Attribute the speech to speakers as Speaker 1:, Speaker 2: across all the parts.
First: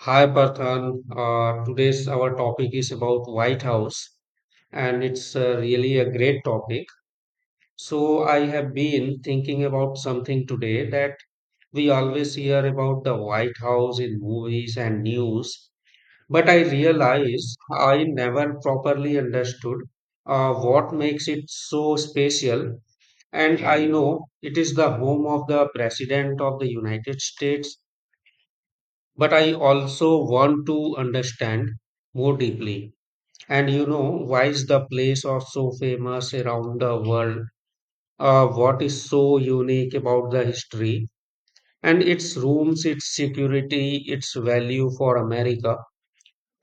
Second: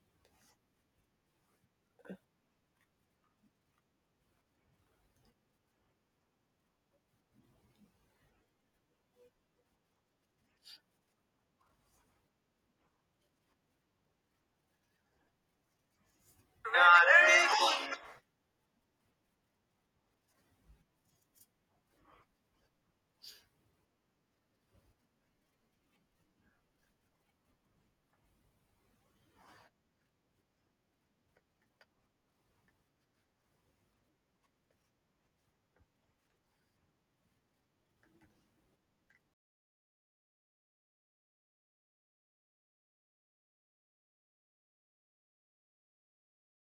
Speaker 1: Hi Parthan, today's our topic is about White House, and it's really a great topic. So I have been thinking about something today that we always hear about the White House in movies and news, but I realize I never properly understood what makes it so special. And I know it is the home of the President of the United States. But I also want to understand more deeply. And you know, why is the place of so famous around the world? What is so unique about the history and its rooms, its security, its value for America?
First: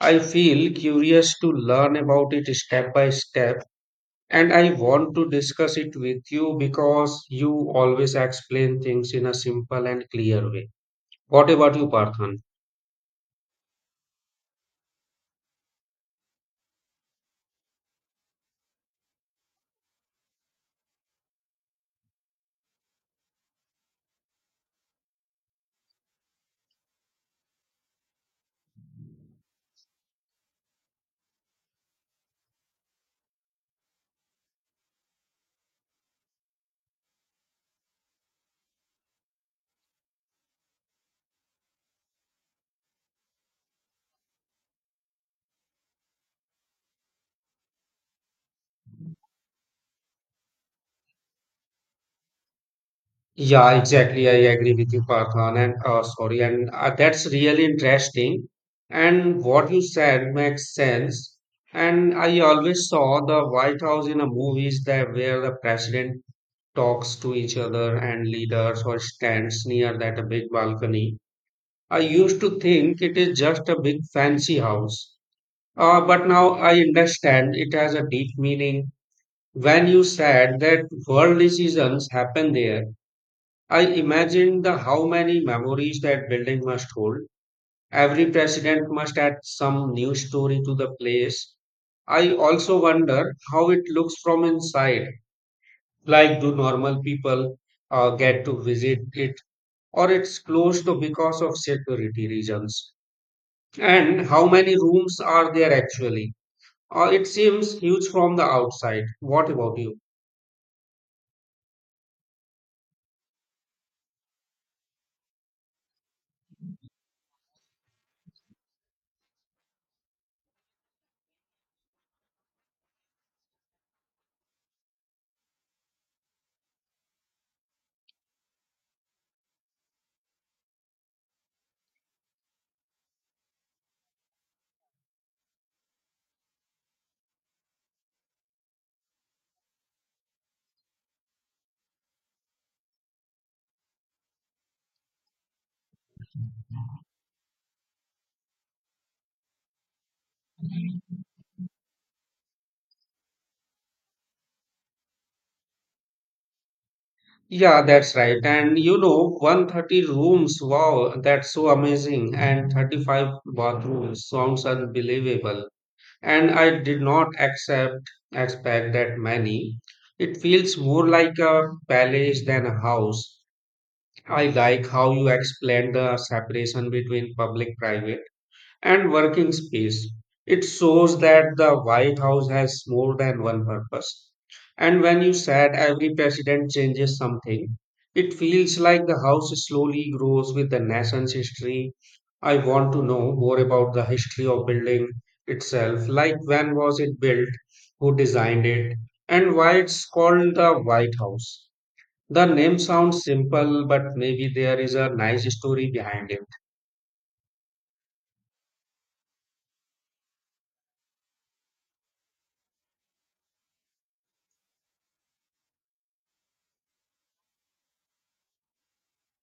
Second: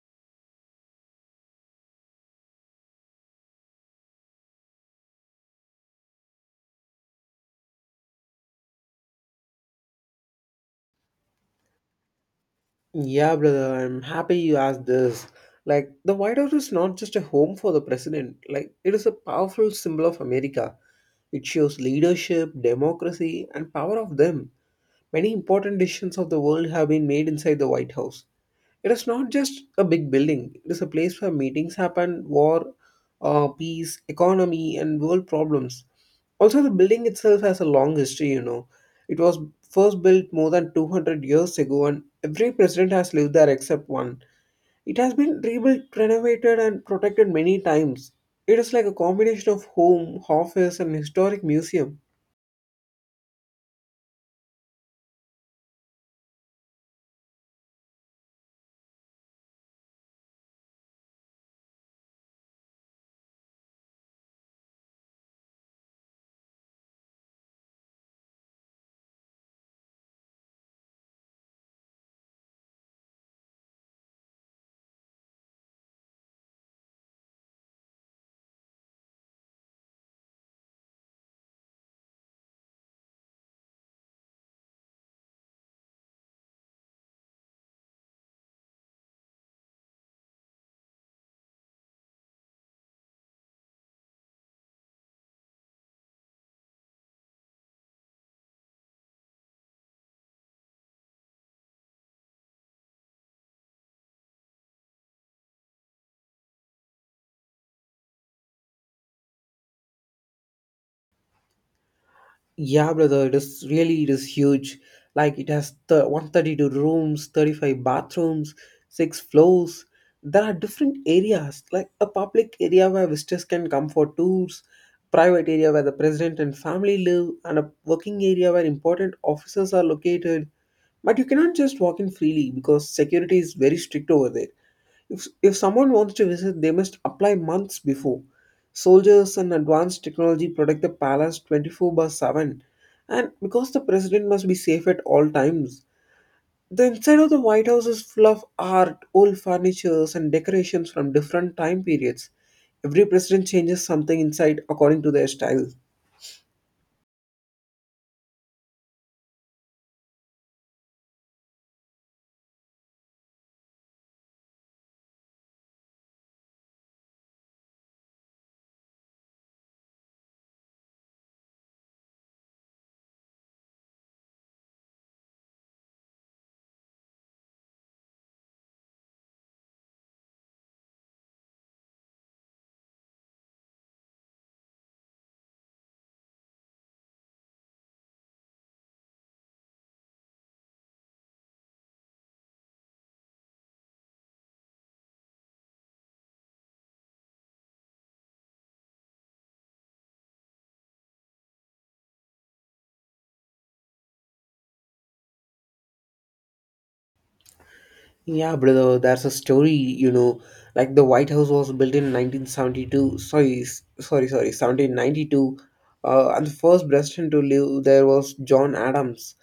Speaker 1: I feel curious to learn about it step by step, and I want to discuss it with you because you always explain things in a simple and clear way. What about you, Parthan?
Speaker 2: Yeah, brother, I'm happy you asked this. Like, the White House is not just a home for the president, like, it is a powerful symbol of America. It shows leadership, democracy, and power of them. Many important decisions of the world have been made inside the White House. It is not just a big building, it is a place where meetings happen, war, peace, economy, and world problems. Also, the building itself has a long history. It was first built more than 200 years ago, and every president has lived there except one. It has been rebuilt, renovated, and protected many times. It is like a combination of home, office, and historic museum.
Speaker 1: Yeah, exactly. I agree with you, Parthan, and sorry, and that's really interesting. And what you said makes sense. And I always saw the White House in a movies that where the president talks to each other and leaders or stands near that a big balcony. I used to think it is just a big fancy house. But now I understand it has a deep meaning. When you said that world decisions happen there, I imagine the how many memories that building must hold. Every president must add some new story to the place. I also wonder how it looks from inside. Like, do normal people get to visit it, or it's closed to because of security reasons? And how many rooms are there actually? It seems huge from the outside. What about you?
Speaker 2: Yeah, brother, it is huge. Like it has the 132 rooms, 35 bathrooms, six floors. There are different areas, like a public area where visitors can come for tours, private area where the president and family live, and a working area where important offices are located. But you cannot just walk in freely because security is very strict over there. If someone wants to visit, they must apply months before. Soldiers and advanced technology protect the palace 24 by 7. And because the president must be safe at all times, the inside of the White House is full of art, old furnitures, and decorations from different time periods. Every president changes something inside according to their style.
Speaker 1: Yeah, that's right. And you know, 130 rooms, wow, that's so amazing. And 35 bathrooms sounds unbelievable. And I did not accept expect that many. It feels more like a palace than a house. I like how you explained the separation between public private and working space. It shows that the White House has more than one purpose. And when you said every president changes something, it feels like the house slowly grows with the nation's history. I want to know more about the history of building itself, like when was it built, who designed it, and why it's called the White House. The name sounds simple, but maybe there is a nice story behind it.
Speaker 2: Yeah, brother, there's a story, like the White House was built in 1972, sorry, 1792, and the first president to live there was John Adams.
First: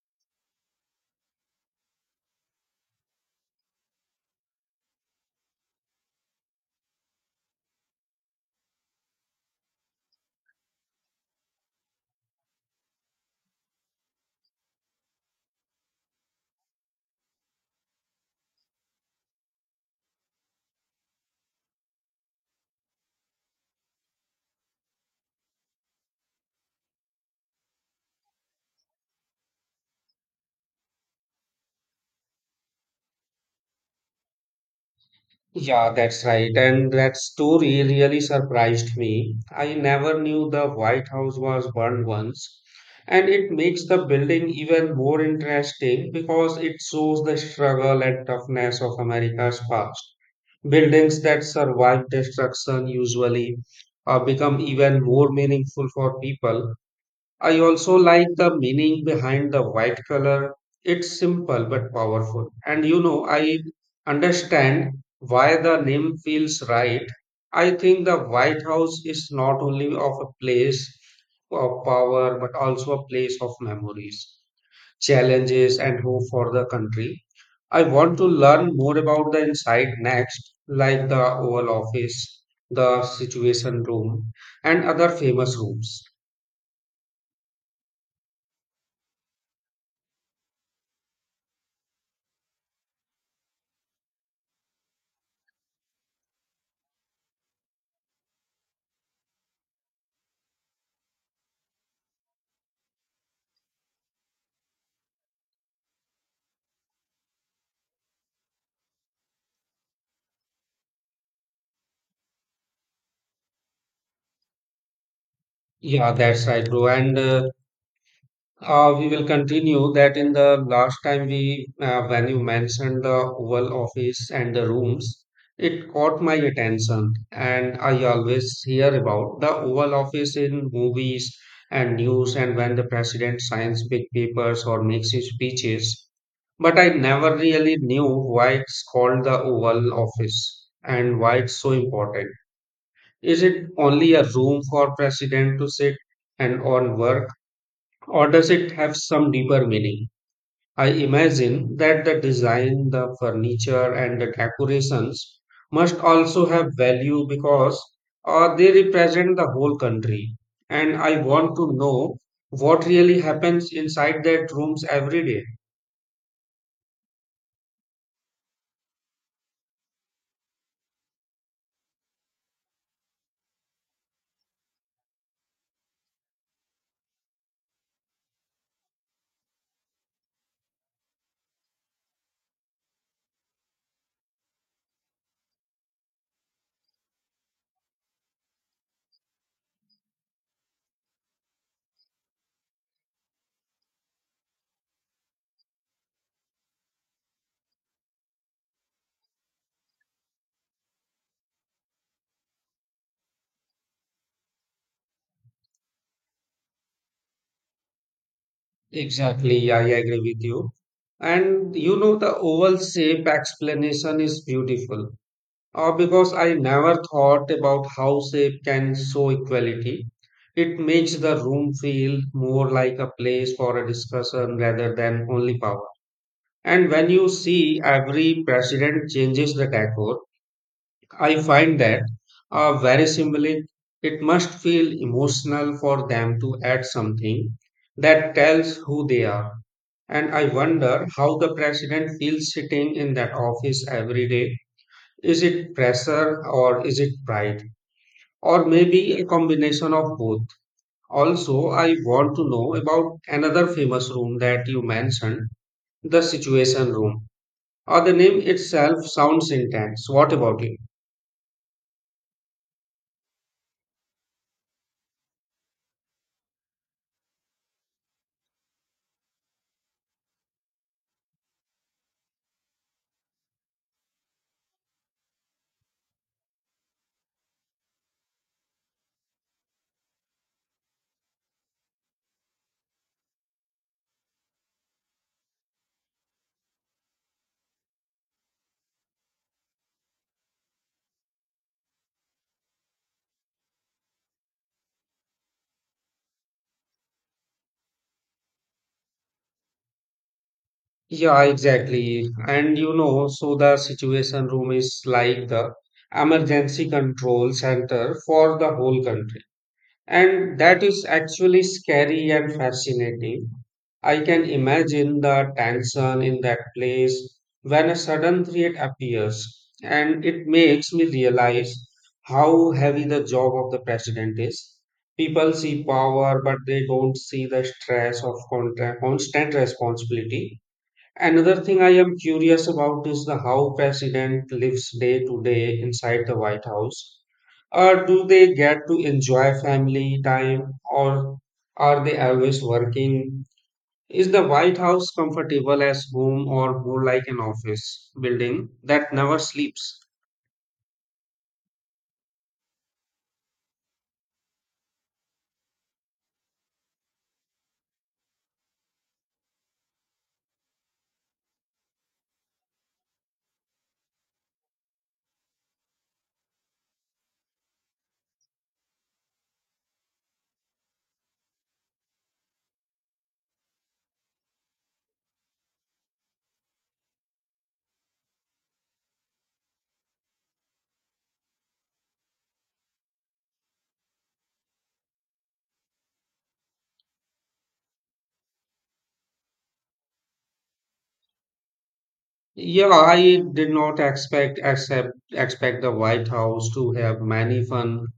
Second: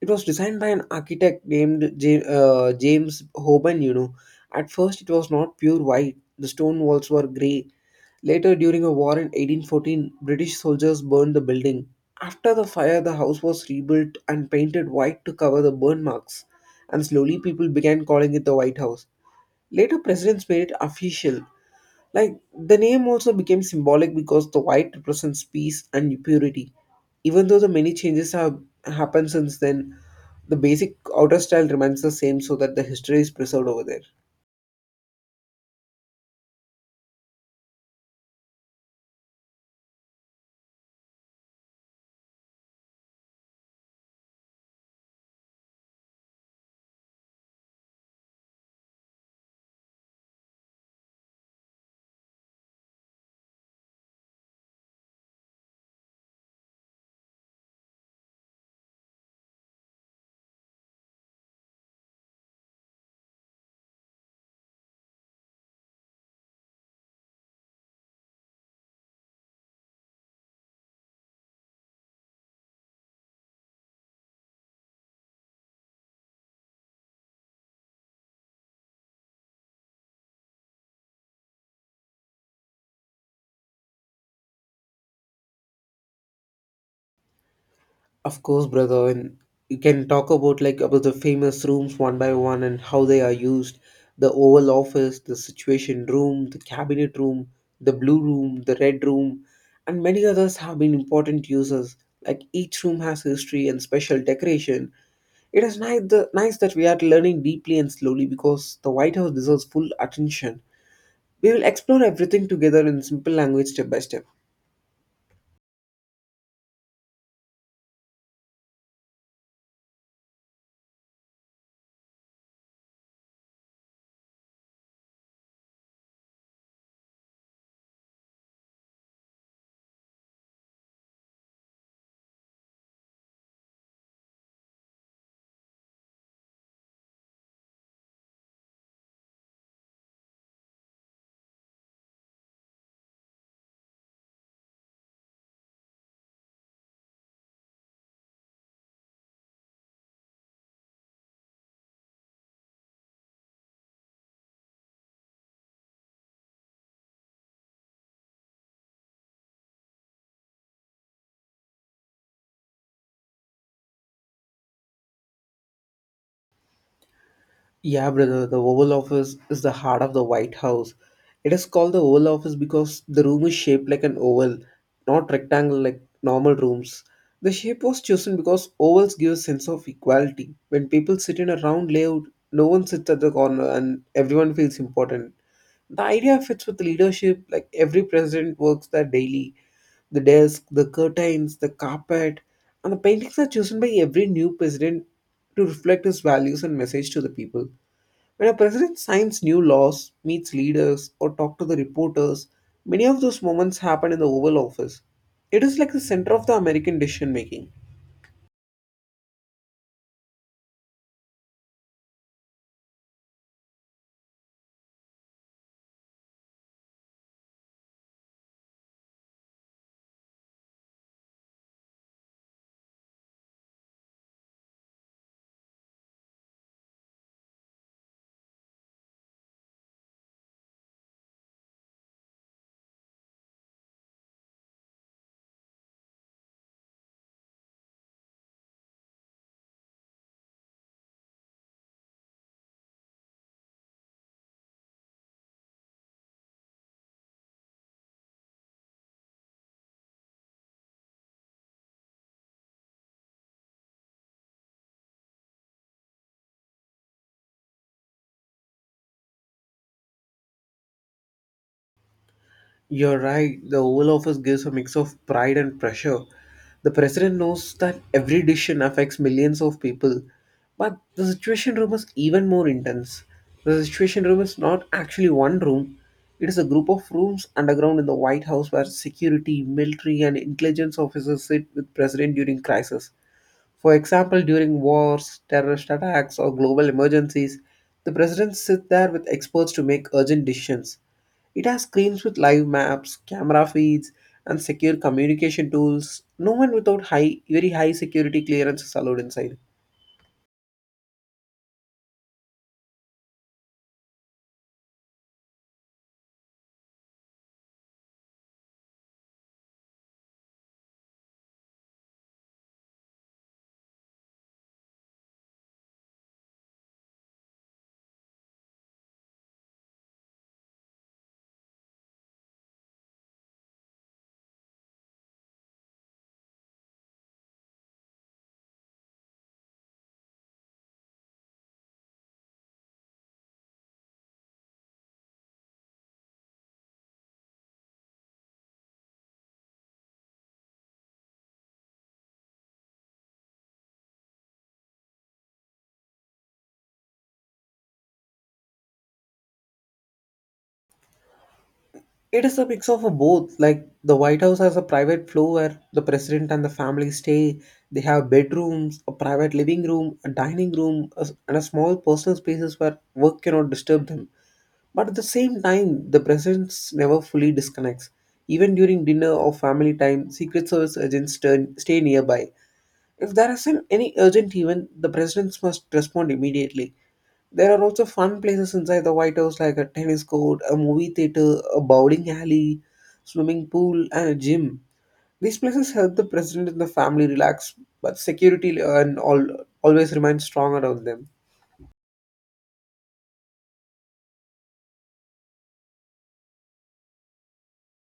Speaker 2: It was designed by an architect named James Hoban. At first, it was not pure white. The stone walls were gray. Later, during a war in 1814, British soldiers burned the building. After the fire, the house was rebuilt and painted white to cover the burn marks, and slowly people began calling it the White House. Later, presidents made it official. Like, the name also became symbolic because the white represents peace and purity. Even though the many changes have happened since then, the basic outer style remains the same so that the history is preserved over there.
Speaker 1: Yeah, that's right. And that story really surprised me. I never knew the White House was burned once. And it makes the building even more interesting because it shows the struggle and toughness of America's past. Buildings that survive destruction usually become even more meaningful for people. I also like the meaning behind the white color. It's simple but powerful. And you know, I understand why the name feels right. I think the White House is not only of a place of power but also a place of memories, challenges, and hope for the country. I want to learn more about the inside next, like the Oval Office, the Situation Room, and other famous rooms.
Speaker 2: Of course, brother, and you can talk about the famous rooms one by one and how they are used. The Oval Office, the Situation Room, the Cabinet Room, the Blue Room, the Red Room, and many others have been important uses. Like each room has history and special decoration. It is nice that we are learning deeply and slowly because the White House deserves full attention. We will explore everything together in simple language step by step.
Speaker 1: Yeah, that's right, bro. And We will continue that in the last time we, when you mentioned the Oval Office and the rooms, it caught my attention. And I always hear about the Oval Office in movies and news, and when the president signs big papers or makes his speeches. But I never really knew why it's called the Oval Office and why it's so important. Is it only a room for president to sit? And on work or does it have some deeper meaning? I imagine that the design, the furniture, and the decorations must also have value because they represent the whole country. And I want to know what really happens inside that rooms every day.
Speaker 2: Yeah, brother, the Oval Office is the heart of the White House. It is called the Oval Office because the room is shaped like an oval, not rectangle like normal rooms. The shape was chosen because ovals give a sense of equality. When people sit in a round layout, no one sits at the corner and everyone feels important. The idea fits with leadership, like every president works there daily. The desk, the curtains, the carpet, and the paintings are chosen by every new president to reflect his values and message to the people. When a president signs new laws, meets leaders, or talks to the reporters, many of those moments happen in the Oval Office. It is like the center of the American decision making.
Speaker 1: Exactly, I agree with you. And you know, the oval shape explanation is beautiful. Or because I never thought about how shape can show equality. It makes the room feel more like a place for a discussion rather than only power. And when you see every president changes the decor, I find that very symbolic. It must feel emotional for them to add something that tells who they are. And I wonder how the president feels sitting in that office every day, is it pressure or is it pride? Or maybe a combination of both. Also, I want to know about another famous room that you mentioned, the Situation Room. Or the name itself sounds intense. What about it?
Speaker 2: You're right, the Oval Office gives a mix of pride and pressure. The president knows that every decision affects millions of people, but the situation room is even more intense. The situation room is not actually one room, it is a group of rooms underground in the White House where security, military, and intelligence officers sit with president during crisis. For example, during wars, terrorist attacks, or global emergencies, the presidents sit there with experts to make urgent decisions. It has screens with live maps, camera feeds, and secure communication tools. No one without high, very high security clearance is allowed inside.
Speaker 1: Yeah, exactly. And you know, so the Situation Room is like the emergency control center for the whole country. And that is actually scary and fascinating. I can imagine the tension in that place when a sudden threat appears, and it makes me realize how heavy the job of the president is. People see power, but they don't see the stress of constant responsibility. Another thing I am curious about is the how president lives day to day inside the White House, or do they get to enjoy family time or are they always working? Is the White House comfortable as home or more like an office building that never sleeps?
Speaker 2: It is a mix of a both. Like the White House has a private floor where the president and the family stay. They have bedrooms, a private living room, a dining room, and a small personal spaces where work cannot disturb them. But at the same time, the presence never fully disconnects. Even during dinner or family time, Secret Service agents stay nearby. If there isn't any urgent event, the presidents must respond immediately. There are also fun places inside the White House like a tennis court, a movie theater, a bowling alley, swimming pool, and a gym. These places help the president and the family relax, but security and all always remain strong around them.
Speaker 1: Yeah, I did not expect the White House to have many fun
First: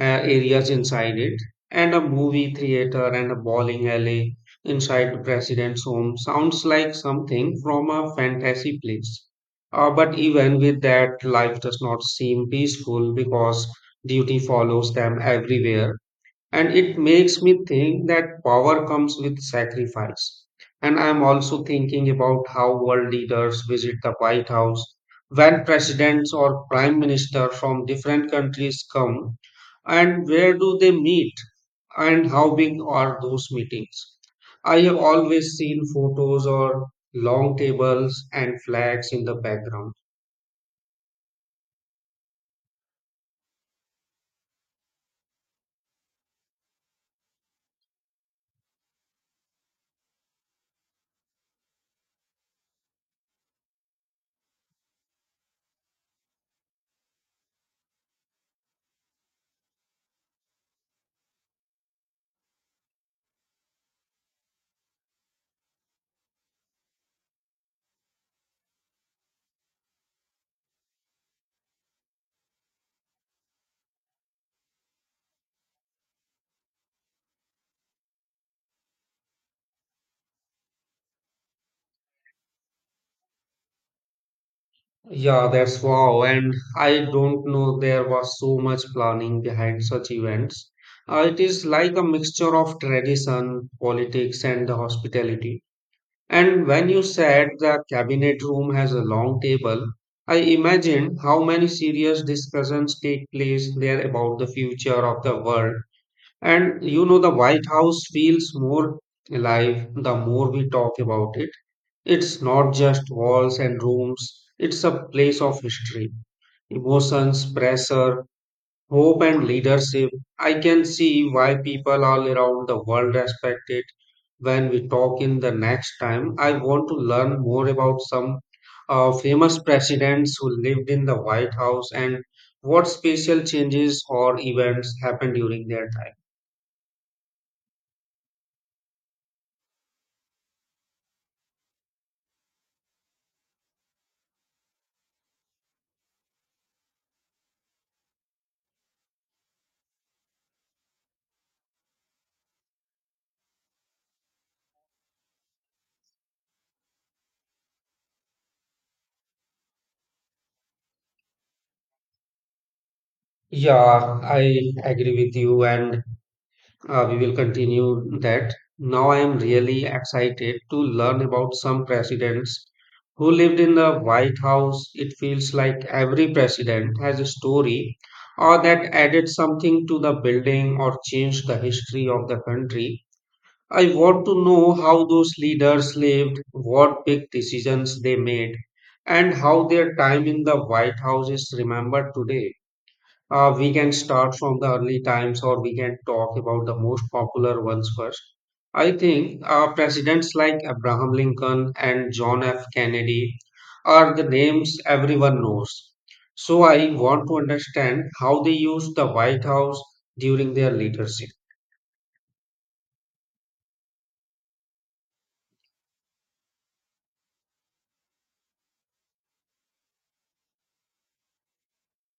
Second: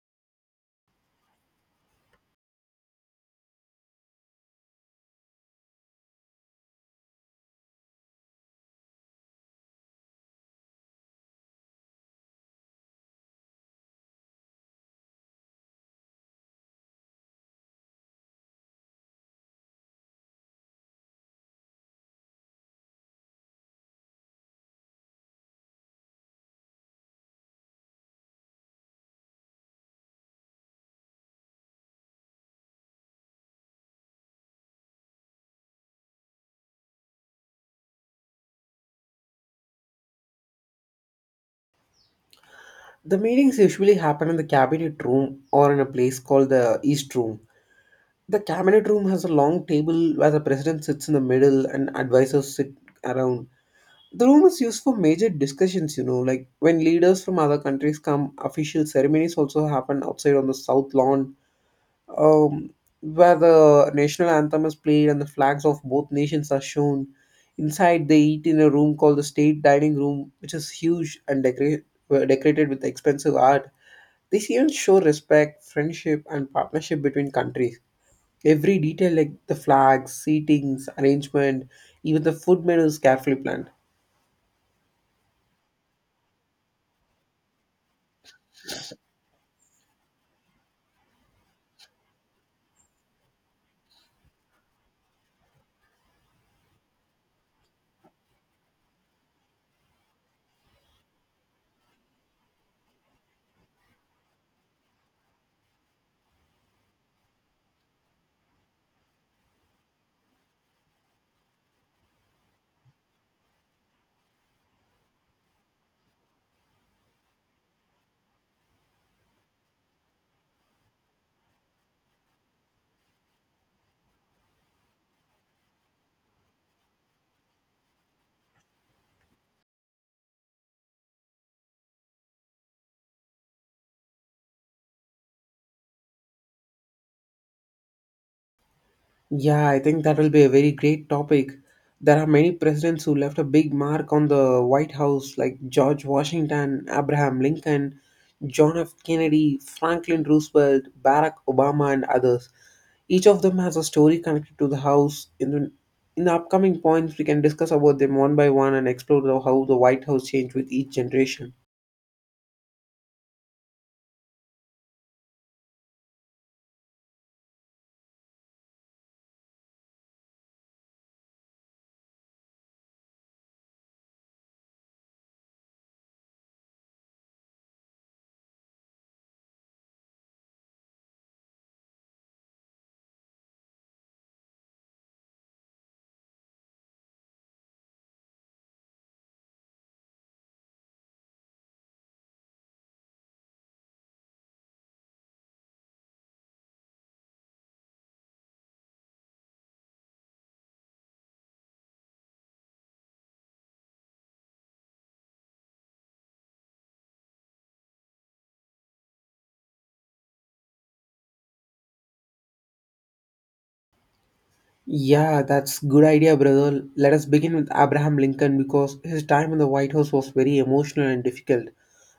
Speaker 1: areas inside it, and a movie theater and a bowling alley inside the president's home sounds like something from a fantasy place. But even with that, life does not seem peaceful because duty follows them everywhere, and it makes me think that power comes with sacrifice. And I'm also thinking about how world leaders visit the White House, when presidents or prime minister from different countries come and where do they meet and how big are those meetings. I have always seen photos or long tables and flags in the background.
Speaker 2: The meetings usually happen in the cabinet room or in a place called the East Room. The cabinet room has a long table where the president sits in the middle and advisors sit around. The room is used for major discussions, like when leaders from other countries come, official ceremonies also happen outside on the south lawn, um, where the national anthem is played and the flags of both nations are shown. Inside, they eat in a room called the state dining room, which is huge and decorated with expensive art. These events show respect, friendship, and partnership between countries. Every detail, like the flags, seatings, arrangement, even the food menu, is carefully planned.
Speaker 1: Yeah, that's wow. And I don't know there was so much planning behind such events. It is like a mixture of tradition, politics, and the hospitality. And when you said the cabinet room has a long table, I imagined how many serious discussions take place there about the future of the world. And you know, the White House feels more alive the more we talk about it. It's not just walls and rooms, it's a place of history, emotions, pressure, hope, and leadership. I can see why people all around the world respect it. When we talk in the next time, I want to learn more about some famous presidents who lived in the White House and what special changes or events happened during their time.
Speaker 2: Yeah, I think that will be a very great topic. There are many presidents who left a big mark on the White House, like George Washington, Abraham Lincoln, John F. Kennedy, Franklin Roosevelt, Barack Obama, and others. Each of them has a story connected to the house. In the upcoming points, we can discuss about them one by one and explore how the White House changed with each generation.
Speaker 1: Yeah, I agree with you. And we will continue that. Now I am really excited to learn about some presidents who lived in the White House. It feels like every president has a story or that added something to the building or changed the history of the country. I want to know how those leaders lived, what big decisions they made, and how their time in the White House is remembered today. We can start from the early times or we can talk about the most popular ones first. I think presidents like Abraham Lincoln and John F. Kennedy are the names everyone knows. So I want to understand how they used the White House during their leadership.
Speaker 2: Yeah, that's good idea, brother. Let us begin with Abraham Lincoln because his time in the White House was very emotional and difficult.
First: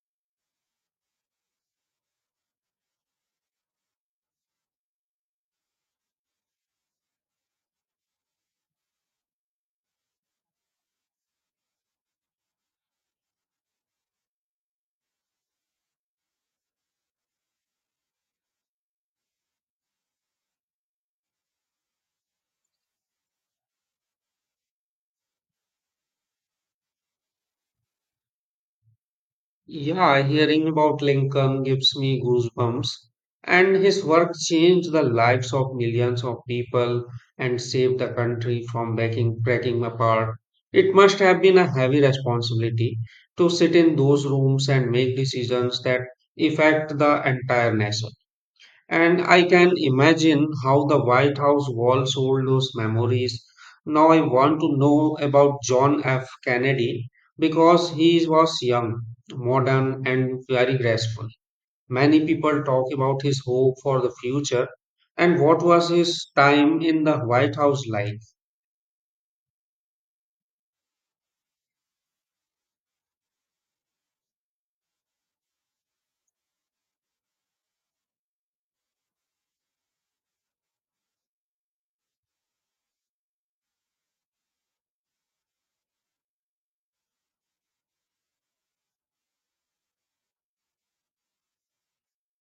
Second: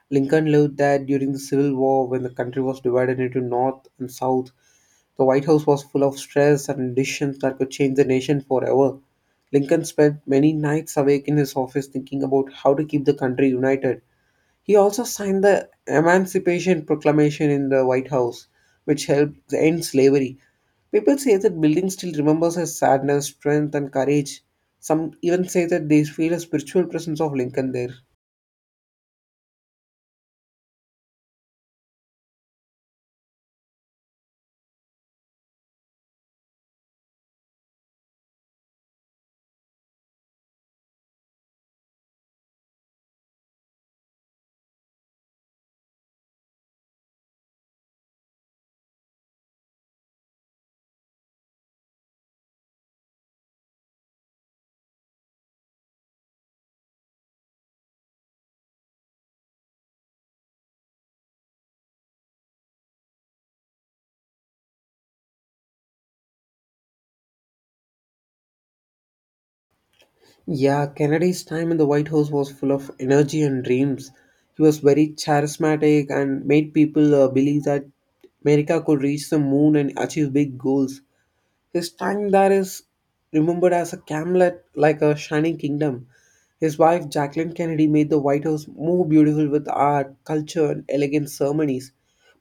Speaker 2: Lincoln lived that during the Civil War when the country was divided into North and South. The White House was full of stress and decisions that could change the nation forever. Lincoln spent many nights awake in his office thinking about how to keep the country united. He also signed the Emancipation Proclamation in the White House, which helped end slavery. People say that building still remembers his sadness, strength, and courage. Some even say that they feel a spiritual presence of Lincoln there.
Speaker 1: Yeah, hearing about Lincoln gives me goosebumps. And his work changed the lives of millions of people and saved the country from breaking apart. It must have been a heavy responsibility to sit in those rooms and make decisions that affect the entire nation. And I can imagine how the White House walls hold those memories. Now I want to know about John F. Kennedy because he was young, modern, and very graceful. Many people talk about his hope for the future and what was his time in the White House like.
Speaker 2: Yeah, Kennedy's time in the White House was full of energy and dreams. He was very charismatic and made people believe that America could reach the moon and achieve big goals. His time there is remembered as a camlet like a shining kingdom. His wife, Jacqueline Kennedy, made the White House more beautiful with art, culture, and elegant ceremonies.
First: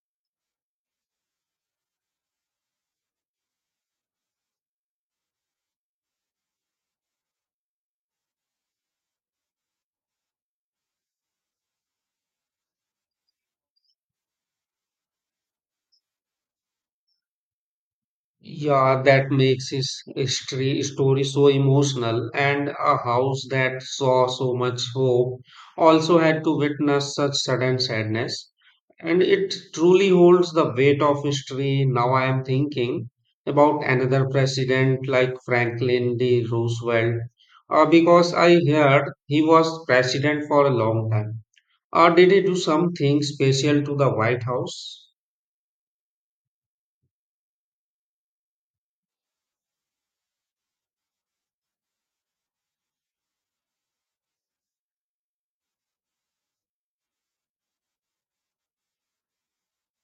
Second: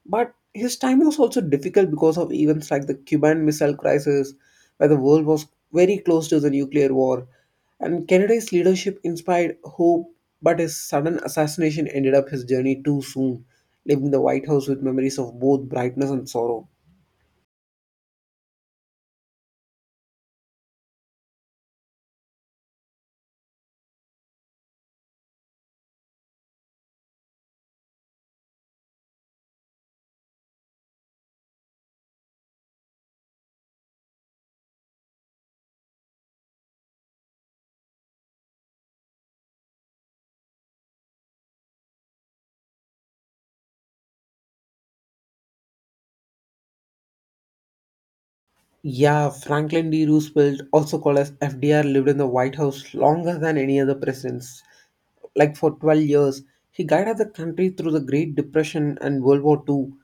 Speaker 2: But his time was also difficult because of events like the Cuban Missile Crisis, where the world was very close to the nuclear war. And Kennedy's leadership inspired hope, but his sudden assassination ended up his journey too soon, leaving the White House with memories of both brightness and sorrow.
Speaker 1: Yeah, that makes his history story so emotional, and a house that saw so much hope also had to witness such sudden sadness. And it truly holds the weight of history. Now I am thinking about another president like Franklin D. Roosevelt, because I heard he was president for a long time. Or did he do something special to the White House?
Speaker 2: Yeah, Franklin D. Roosevelt, also called as FDR, lived in the White House longer than any other presidents, like for 12 years. He guided the country through the Great Depression and World War II.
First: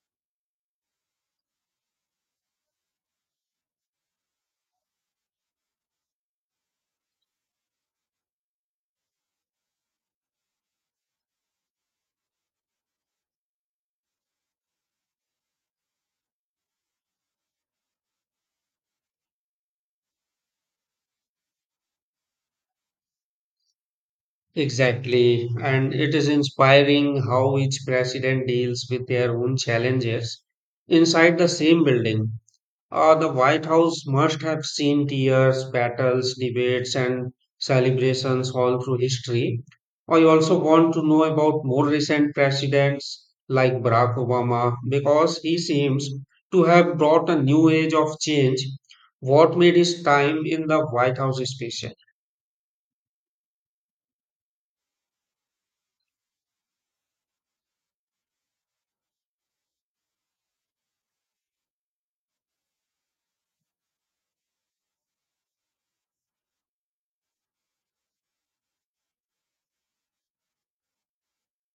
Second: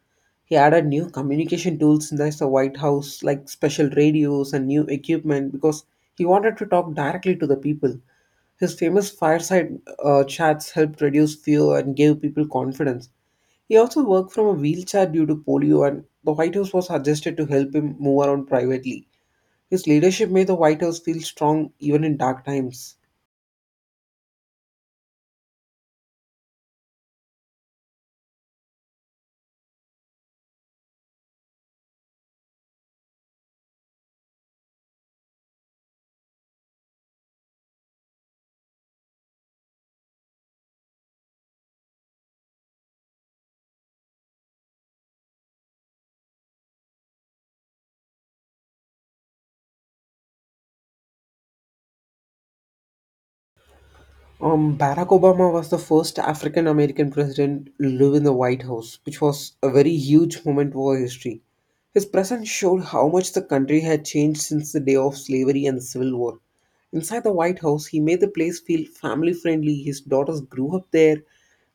Speaker 2: He added new communication tools in the White House, like special radios and new equipment, because he wanted to talk directly to the people. His famous fireside chats helped reduce fear and gave people confidence. He also worked from a wheelchair due to polio, and the White House was suggested to help him move around privately. His leadership made the White House feel strong even in dark times.
Speaker 1: Exactly. And it is inspiring how each president deals with their own challenges inside the same building. The White House must have seen tears, battles, debates, and celebrations all through history. I also want to know about more recent presidents like Barack Obama because he seems to have brought a new age of change. What made his time in the White House special?
Speaker 2: Barack Obama was the first African American president to live in the White House, which was a very huge moment for history. His presence showed how much the country had changed since the day of slavery and the Civil War. Inside the White House, he made the place feel family friendly. His daughters grew up there,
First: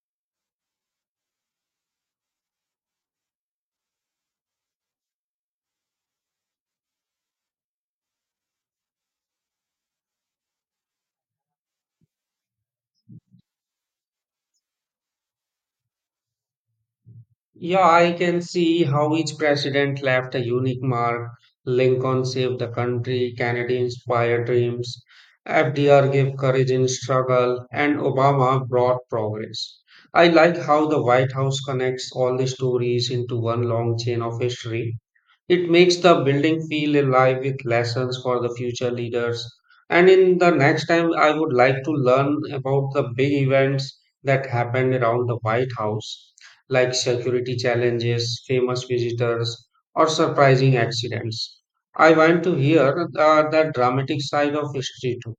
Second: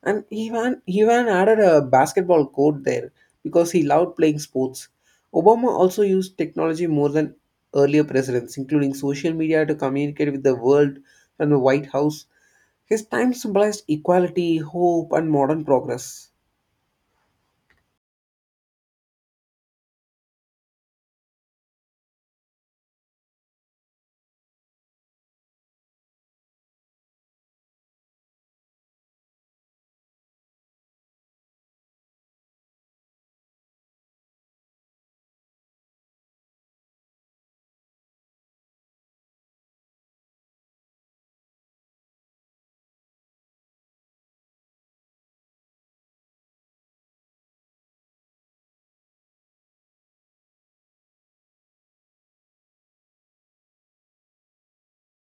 Speaker 2: and he even added a basketball court there because he loved playing sports. Obama also used technology more than earlier presidents, including social media, to communicate with the world from the White House. His time symbolized equality, hope, and modern progress.
Speaker 1: Yeah, I can see how each president left a unique mark. Lincoln saved the country, Kennedy inspired dreams, FDR gave courage in struggle, and Obama brought progress. I like how the White House connects all the stories into one long chain of history. It makes the building feel alive with lessons for the future leaders. And in the next time, I would like to learn about the big events that happened around the White House, like security challenges, famous visitors, or surprising accidents. I want to hear the dramatic side of history too.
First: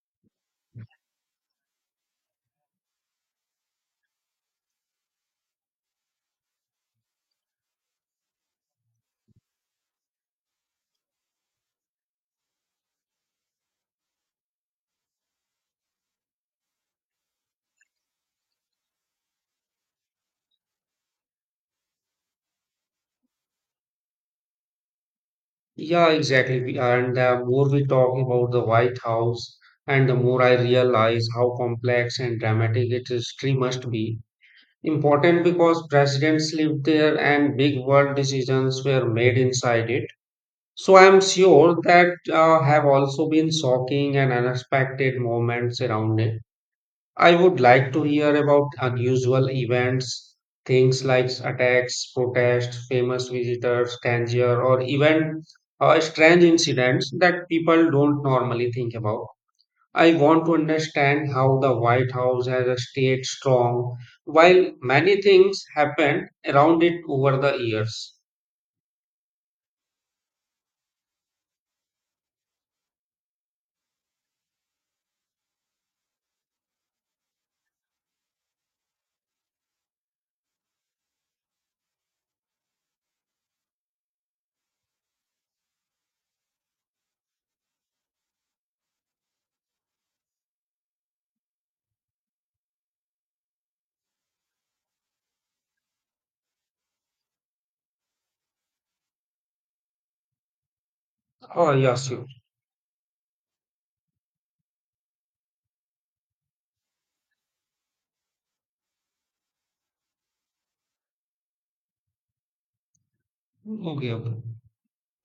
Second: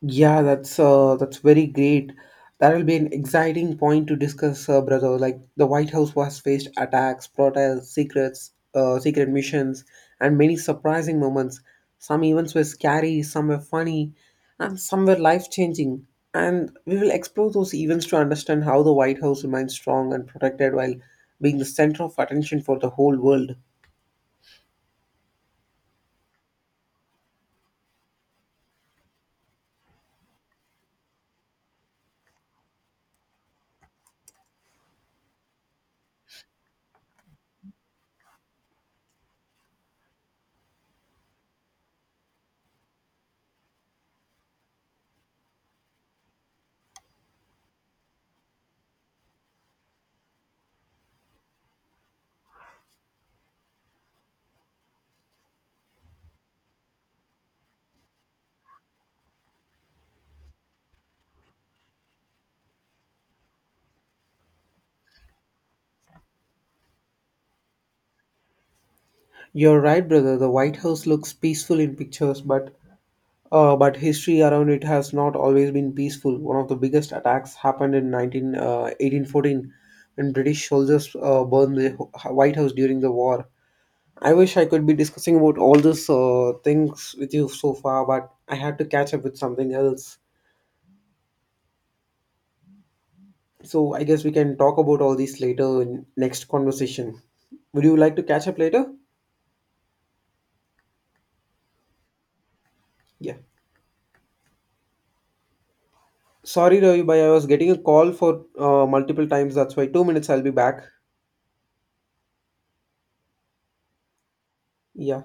Speaker 2: Yeah, that's very great. That will be an exciting point to discuss, brother. Like the White House was faced attacks, protests, secret missions, and many surprising moments. Some events were scary, some were funny, and some were life-changing. And we will explore those events to understand how the White House remains strong and protected while being the center of attention for the whole world.
Speaker 1: Yeah, exactly. And the more we talk about the White House, and the more I realize how complex and dramatic its history must be. Important because presidents lived there and big world decisions were made inside it. So I'm sure that have also been shocking and unexpected moments around it. I would like to hear about unusual events, things like attacks, protests, famous visitors, danger, or even strange incidents that people don't normally think about. I want to understand how the White House has stayed strong while many things happened around it over the years.
Speaker 2: You're right, brother. The White House looks peaceful in pictures, but history around it has not always been peaceful. One of the biggest attacks happened in 1814 when British soldiers burned the White House during the war. I wish I could be discussing about all these things with you so far, but I had to catch up with something else. So I guess we can talk about all these later in next conversation. Would you like to catch up later?
Speaker 1: Oh, yes, you.
Speaker 2: Yeah. Sorry, Ravi, bhai, I was getting a call for multiple times. That's why 2 minutes. I'll be back.
Speaker 1: Okay, okay.
Speaker 2: Yeah.